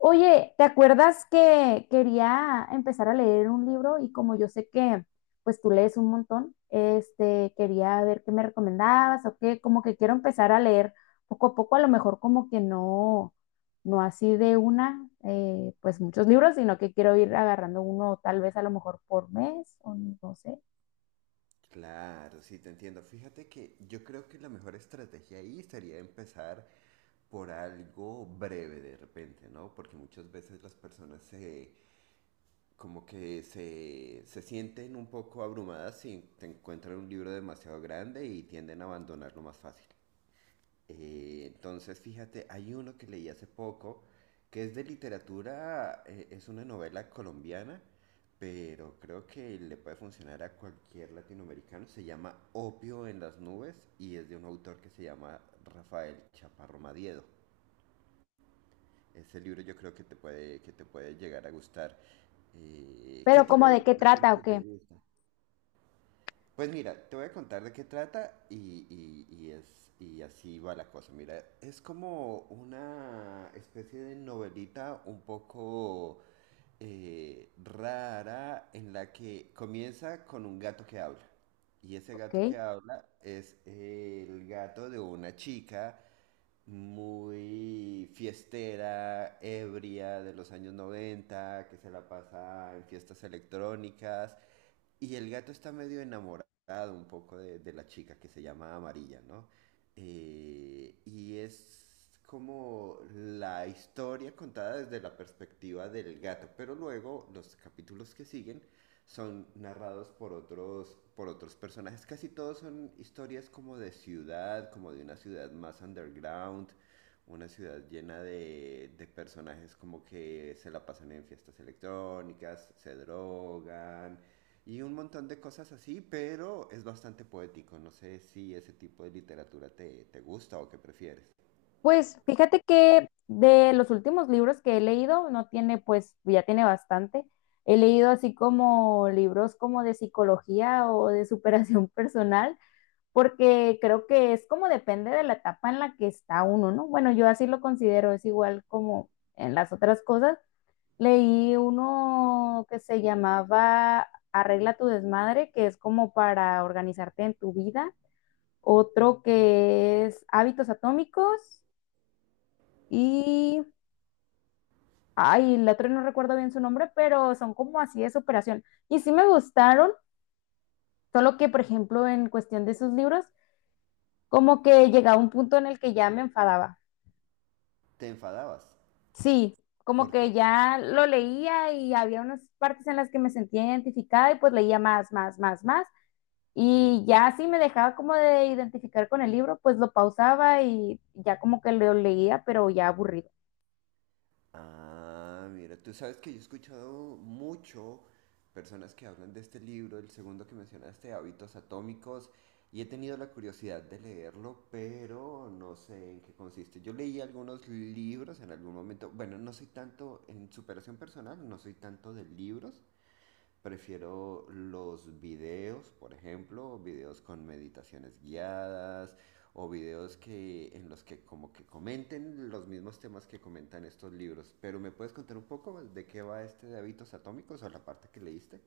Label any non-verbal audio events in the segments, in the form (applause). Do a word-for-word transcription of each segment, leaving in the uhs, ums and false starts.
Oye, ¿te acuerdas que quería empezar a leer un libro y como yo sé que pues tú lees un montón, este, quería ver qué me recomendabas o qué, como que quiero empezar a leer poco a poco, a lo mejor como que no, no así de una, eh, pues muchos libros, sino que quiero ir agarrando uno tal vez a lo mejor por mes o no sé, Claro, sí, te entiendo. Fíjate que yo creo que la mejor estrategia ahí sería empezar por algo breve de repente, ¿no? Porque muchas veces las personas se, como que se, se sienten un poco abrumadas si te encuentran un libro demasiado grande y tienden a abandonarlo más fácil. Eh, entonces, fíjate, hay uno que leí hace poco, que es de literatura, eh, es una novela colombiana, pero creo que le puede funcionar a cualquier latinoamericano. Se llama Opio en las nubes y es de un autor que se llama Rafael Chaparro Madiedo. Ese libro yo creo que te puede, que te puede llegar a gustar. Eh, ¿qué pero como tipo de de qué literatura trata o que te qué, gusta? Pues mira, te voy a contar de qué trata, y, y- y es, y así va la cosa. Mira, es como una especie de novelita un poco eh, rara, en la que comienza con un gato que habla. Y ese ok. gato que habla es el gato de una chica muy fiestera, ebria de los años noventa, que se la pasa en fiestas electrónicas, y el gato está medio enamorado un poco de, de la chica que se llama Amarilla, ¿no? Eh, y es como la historia contada desde la perspectiva del gato, pero luego los capítulos que siguen son narrados por otros, por otros personajes. Casi todos son historias como de ciudad, como de una ciudad más underground, una ciudad llena de, de personajes como que se la pasan en fiestas electrónicas, se drogan, y un montón de cosas así, pero es bastante poético. No sé si ese tipo de literatura te, te gusta o qué prefieres. Pues fíjate que de los últimos libros que he leído, no tiene, pues ya tiene bastante. He leído así como libros como de psicología o de superación (laughs) personal, porque creo que es como depende de la etapa en la que está uno, ¿no? Bueno, yo así lo considero, es igual como en las otras cosas. Leí uno que se llamaba Arregla tu desmadre, que es como para organizarte en tu vida. Otro que es Hábitos Atómicos y, ay, la otra no recuerdo bien su nombre, pero son como así de superación. Y sí me gustaron, solo que, por ejemplo, en cuestión de sus libros, como que llegaba un punto en el que ya me enfadaba. ¿Te enfadabas? Sí, como ¿Por que qué? ya lo leía y había unas partes en las que me sentía identificada y pues leía más, más, más, más. Sí. Y ya así me dejaba como de identificar con el libro, pues lo pausaba y ya como que lo leía, pero ya aburrido. Ah, mira, tú sabes que yo he escuchado mucho personas que hablan de este libro, el segundo que mencionaste, Hábitos Atómicos, y he tenido la curiosidad de leerlo, pero no sé en qué consiste. Yo leí algunos libros en algún momento, bueno, no soy tanto en superación personal, no soy tanto de libros. Prefiero los videos, por ejemplo, videos con meditaciones guiadas o videos que en los que como que comenten los mismos temas que comentan estos libros. Pero ¿me puedes contar un poco más de qué va este de hábitos atómicos o la parte que leíste?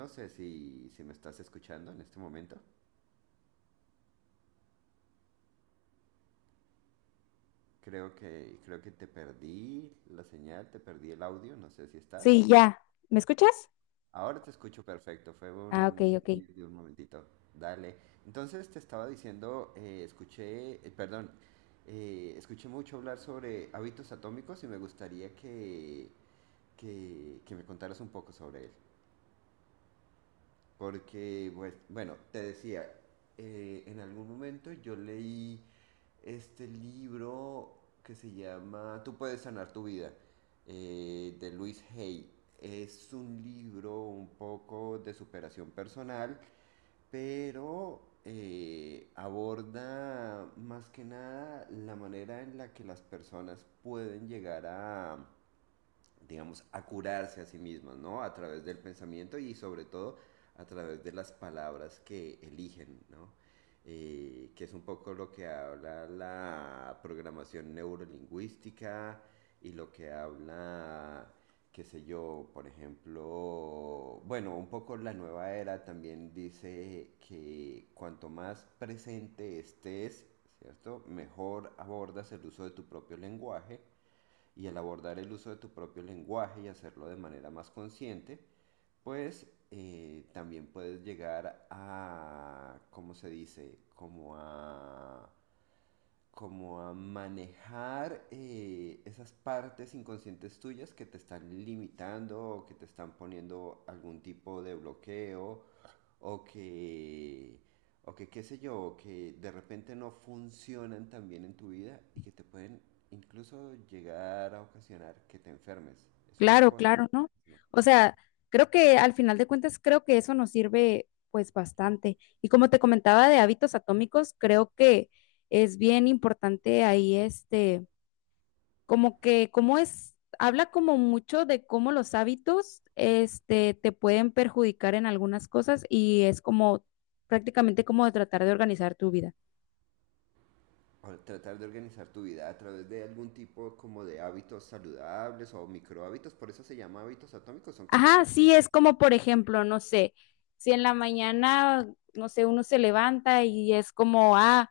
No sé si, si me estás escuchando en este momento. Creo que creo que te perdí la señal, te perdí el audio, no sé si estás. Sí, ya. ¿Me escuchas? Ahora te escucho perfecto, fue Ah, ok, un ok. desliz de un momentito. Dale. Entonces te estaba diciendo, eh, escuché, eh, perdón, eh, escuché mucho hablar sobre hábitos atómicos y me gustaría que, que, que me contaras un poco sobre él. Porque, pues, bueno, te decía, eh, en algún momento yo leí este libro que se llama Tú puedes sanar tu vida, eh, de Luis Hay. Es un libro un poco de superación personal, pero eh, aborda más que nada la manera en la que las personas pueden llegar a, digamos, a curarse a sí mismas, ¿no? A través del pensamiento y sobre todo a través de las palabras que eligen, ¿no? Eh, que es un poco lo que habla la programación neurolingüística y lo que habla, qué sé yo, por ejemplo, bueno, un poco la nueva era también dice que cuanto más presente estés, ¿cierto? Mejor abordas el uso de tu propio lenguaje, y al abordar el uso de tu propio lenguaje y hacerlo de manera más consciente, pues eh, también puedes llegar a, ¿cómo se dice? Como a, como a, manejar eh, esas partes inconscientes tuyas que te están limitando o que te están poniendo algún tipo de bloqueo, o que, o que qué sé yo, o que de repente no funcionan tan bien en tu vida y que te pueden incluso llegar a ocasionar que te enfermes. Es una Claro, cosa. claro, ¿no? ¿No? O sea, creo que al final de cuentas, creo que eso nos sirve pues bastante. Y como te comentaba de hábitos atómicos, creo que es bien importante ahí este, como que, como es, habla como mucho de cómo los hábitos este, te pueden perjudicar en algunas cosas y es como prácticamente como de tratar de organizar tu vida. O tratar de organizar tu vida a través de algún tipo como de hábitos saludables o microhábitos, por eso se llama hábitos atómicos, son cosas Ajá, pequeñas. sí, es como por ejemplo, no sé, si en la mañana, no sé, uno se levanta y es como, ah,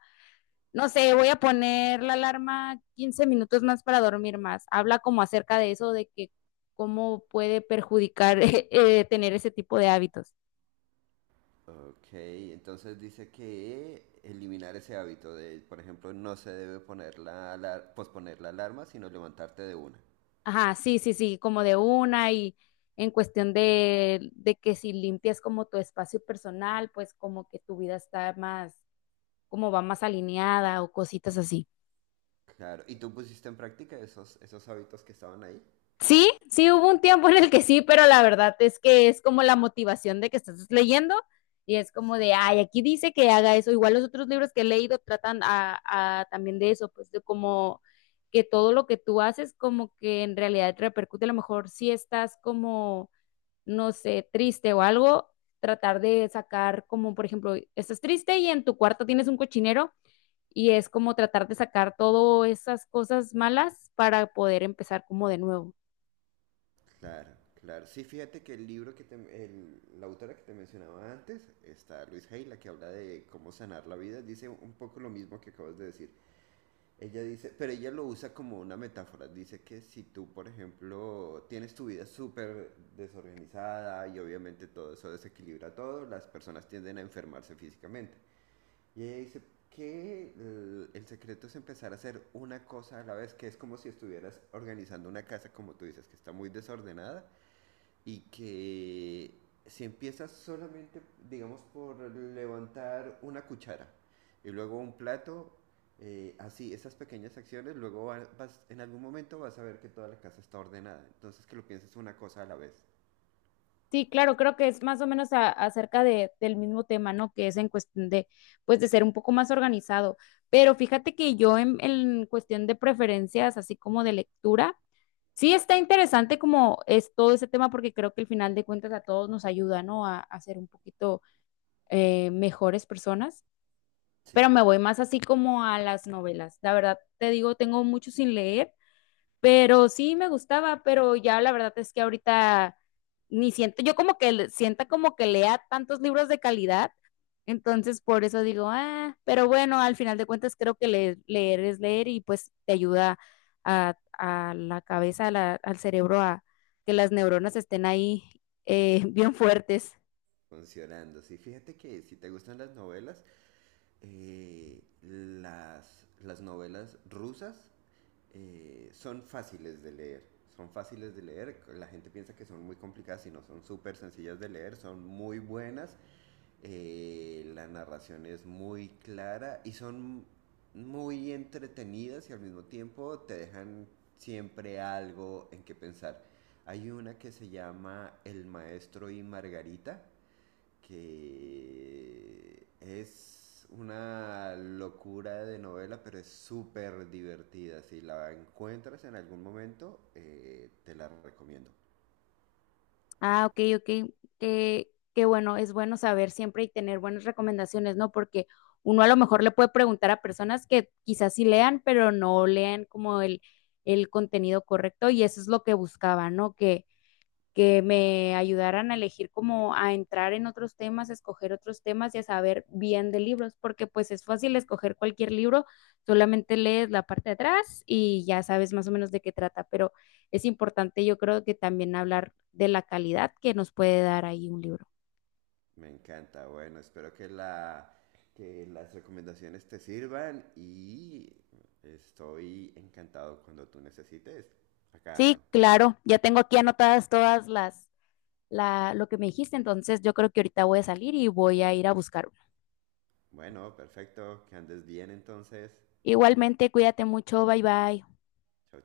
no sé, voy a poner la alarma quince minutos más para dormir más. Habla como acerca de eso, de que cómo puede perjudicar (laughs) eh, tener ese tipo de hábitos. Ok, entonces dice que eliminar ese hábito de, por ejemplo, no se debe poner la alar- posponer la alarma, sino levantarte de una. Ajá, sí, sí, sí, como de una y en cuestión de, de que si limpias como tu espacio personal, pues como que tu vida está más, como va más alineada o cositas así. Claro, ¿y tú pusiste en práctica esos, esos hábitos que estaban ahí? Sí, sí hubo un tiempo en el que sí, pero la verdad es que es como la motivación de que estás leyendo y es como Sí. de, ay, aquí dice que haga eso. Igual los otros libros que he leído tratan a, a también de eso, pues de como que todo lo que tú haces como que en realidad te repercute, a lo mejor si estás como, no sé, triste o algo, tratar de sacar como, por ejemplo, estás triste y en tu cuarto tienes un cochinero y es como tratar de sacar todas esas cosas malas para poder empezar como de nuevo. Claro, claro. Sí, fíjate que el libro que te, el- la autora que te mencionaba antes, está Luis Hay, la que habla de cómo sanar la vida, dice un poco lo mismo que acabas de decir. Ella dice, pero ella lo usa como una metáfora. Dice que si tú, por ejemplo, tienes tu vida súper desorganizada y obviamente todo eso desequilibra todo, las personas tienden a enfermarse físicamente. Y ella dice que el, el secreto es empezar a hacer una cosa a la vez, que es como si estuvieras organizando una casa, como tú dices, que está muy desordenada, y que si empiezas solamente, digamos, por levantar una cuchara y luego un plato, eh, así, esas pequeñas acciones, luego va- vas, en algún momento vas a ver que toda la casa está ordenada. Entonces que lo pienses una cosa a la vez. Sí, claro, creo que es más o menos a- acerca de, del mismo tema, ¿no? Que es en cuestión de, pues, de ser un poco más organizado. Pero fíjate que yo en, en cuestión de preferencias, así como de lectura, sí está interesante como es todo ese tema, porque creo que al final de cuentas a todos nos ayuda, ¿no? A, a ser un poquito eh, mejores personas. Sí. Pero me voy más así como a las novelas. La verdad, te digo, tengo mucho sin leer. Pero sí me gustaba, pero ya la verdad es que ahorita ni siento, yo como que le- sienta como que lea tantos libros de calidad, entonces por eso digo, ah, pero bueno, al final de cuentas creo que leer, leer es leer y pues te ayuda a, a la cabeza, a la- al cerebro, a que las neuronas estén ahí eh, (laughs) bien fuertes. Funcionando. Sí, fíjate que si te gustan las novelas, eh, las, las, novelas rusas eh, son fáciles de leer. Son fáciles de leer. La gente piensa que son muy complicadas y no, son súper sencillas de leer. Son muy buenas. Eh, la narración es muy clara y son muy entretenidas y al mismo tiempo te dejan siempre algo en que pensar. Hay una que se llama El Maestro y Margarita, que es una locura de novela, pero es súper divertida. Si la encuentras en algún momento, eh, te la recomiendo. Ah, ok, ok. Qué, qué bueno, es bueno saber siempre y tener buenas recomendaciones, ¿no? Porque uno a lo mejor le puede preguntar a personas que quizás sí lean, pero no lean como el, el contenido correcto y eso es lo que buscaba, ¿no? Que me ayudaran a elegir como a entrar en otros temas, a escoger otros temas y a saber bien de libros, porque pues es fácil escoger cualquier libro, solamente lees la parte de atrás y ya sabes más o menos de qué trata, pero es importante yo creo que también hablar de la calidad que nos puede dar ahí un libro. Me encanta. Bueno, espero que la que las recomendaciones te sirvan, y estoy encantado cuando tú necesites. Acá Sí, ando. claro, ya tengo aquí anotadas todas las, la, lo que me dijiste, entonces yo creo que ahorita voy a salir y voy a ir a buscar uno. Bueno, perfecto. Que andes bien entonces. Igualmente, cuídate mucho, bye bye. Chao,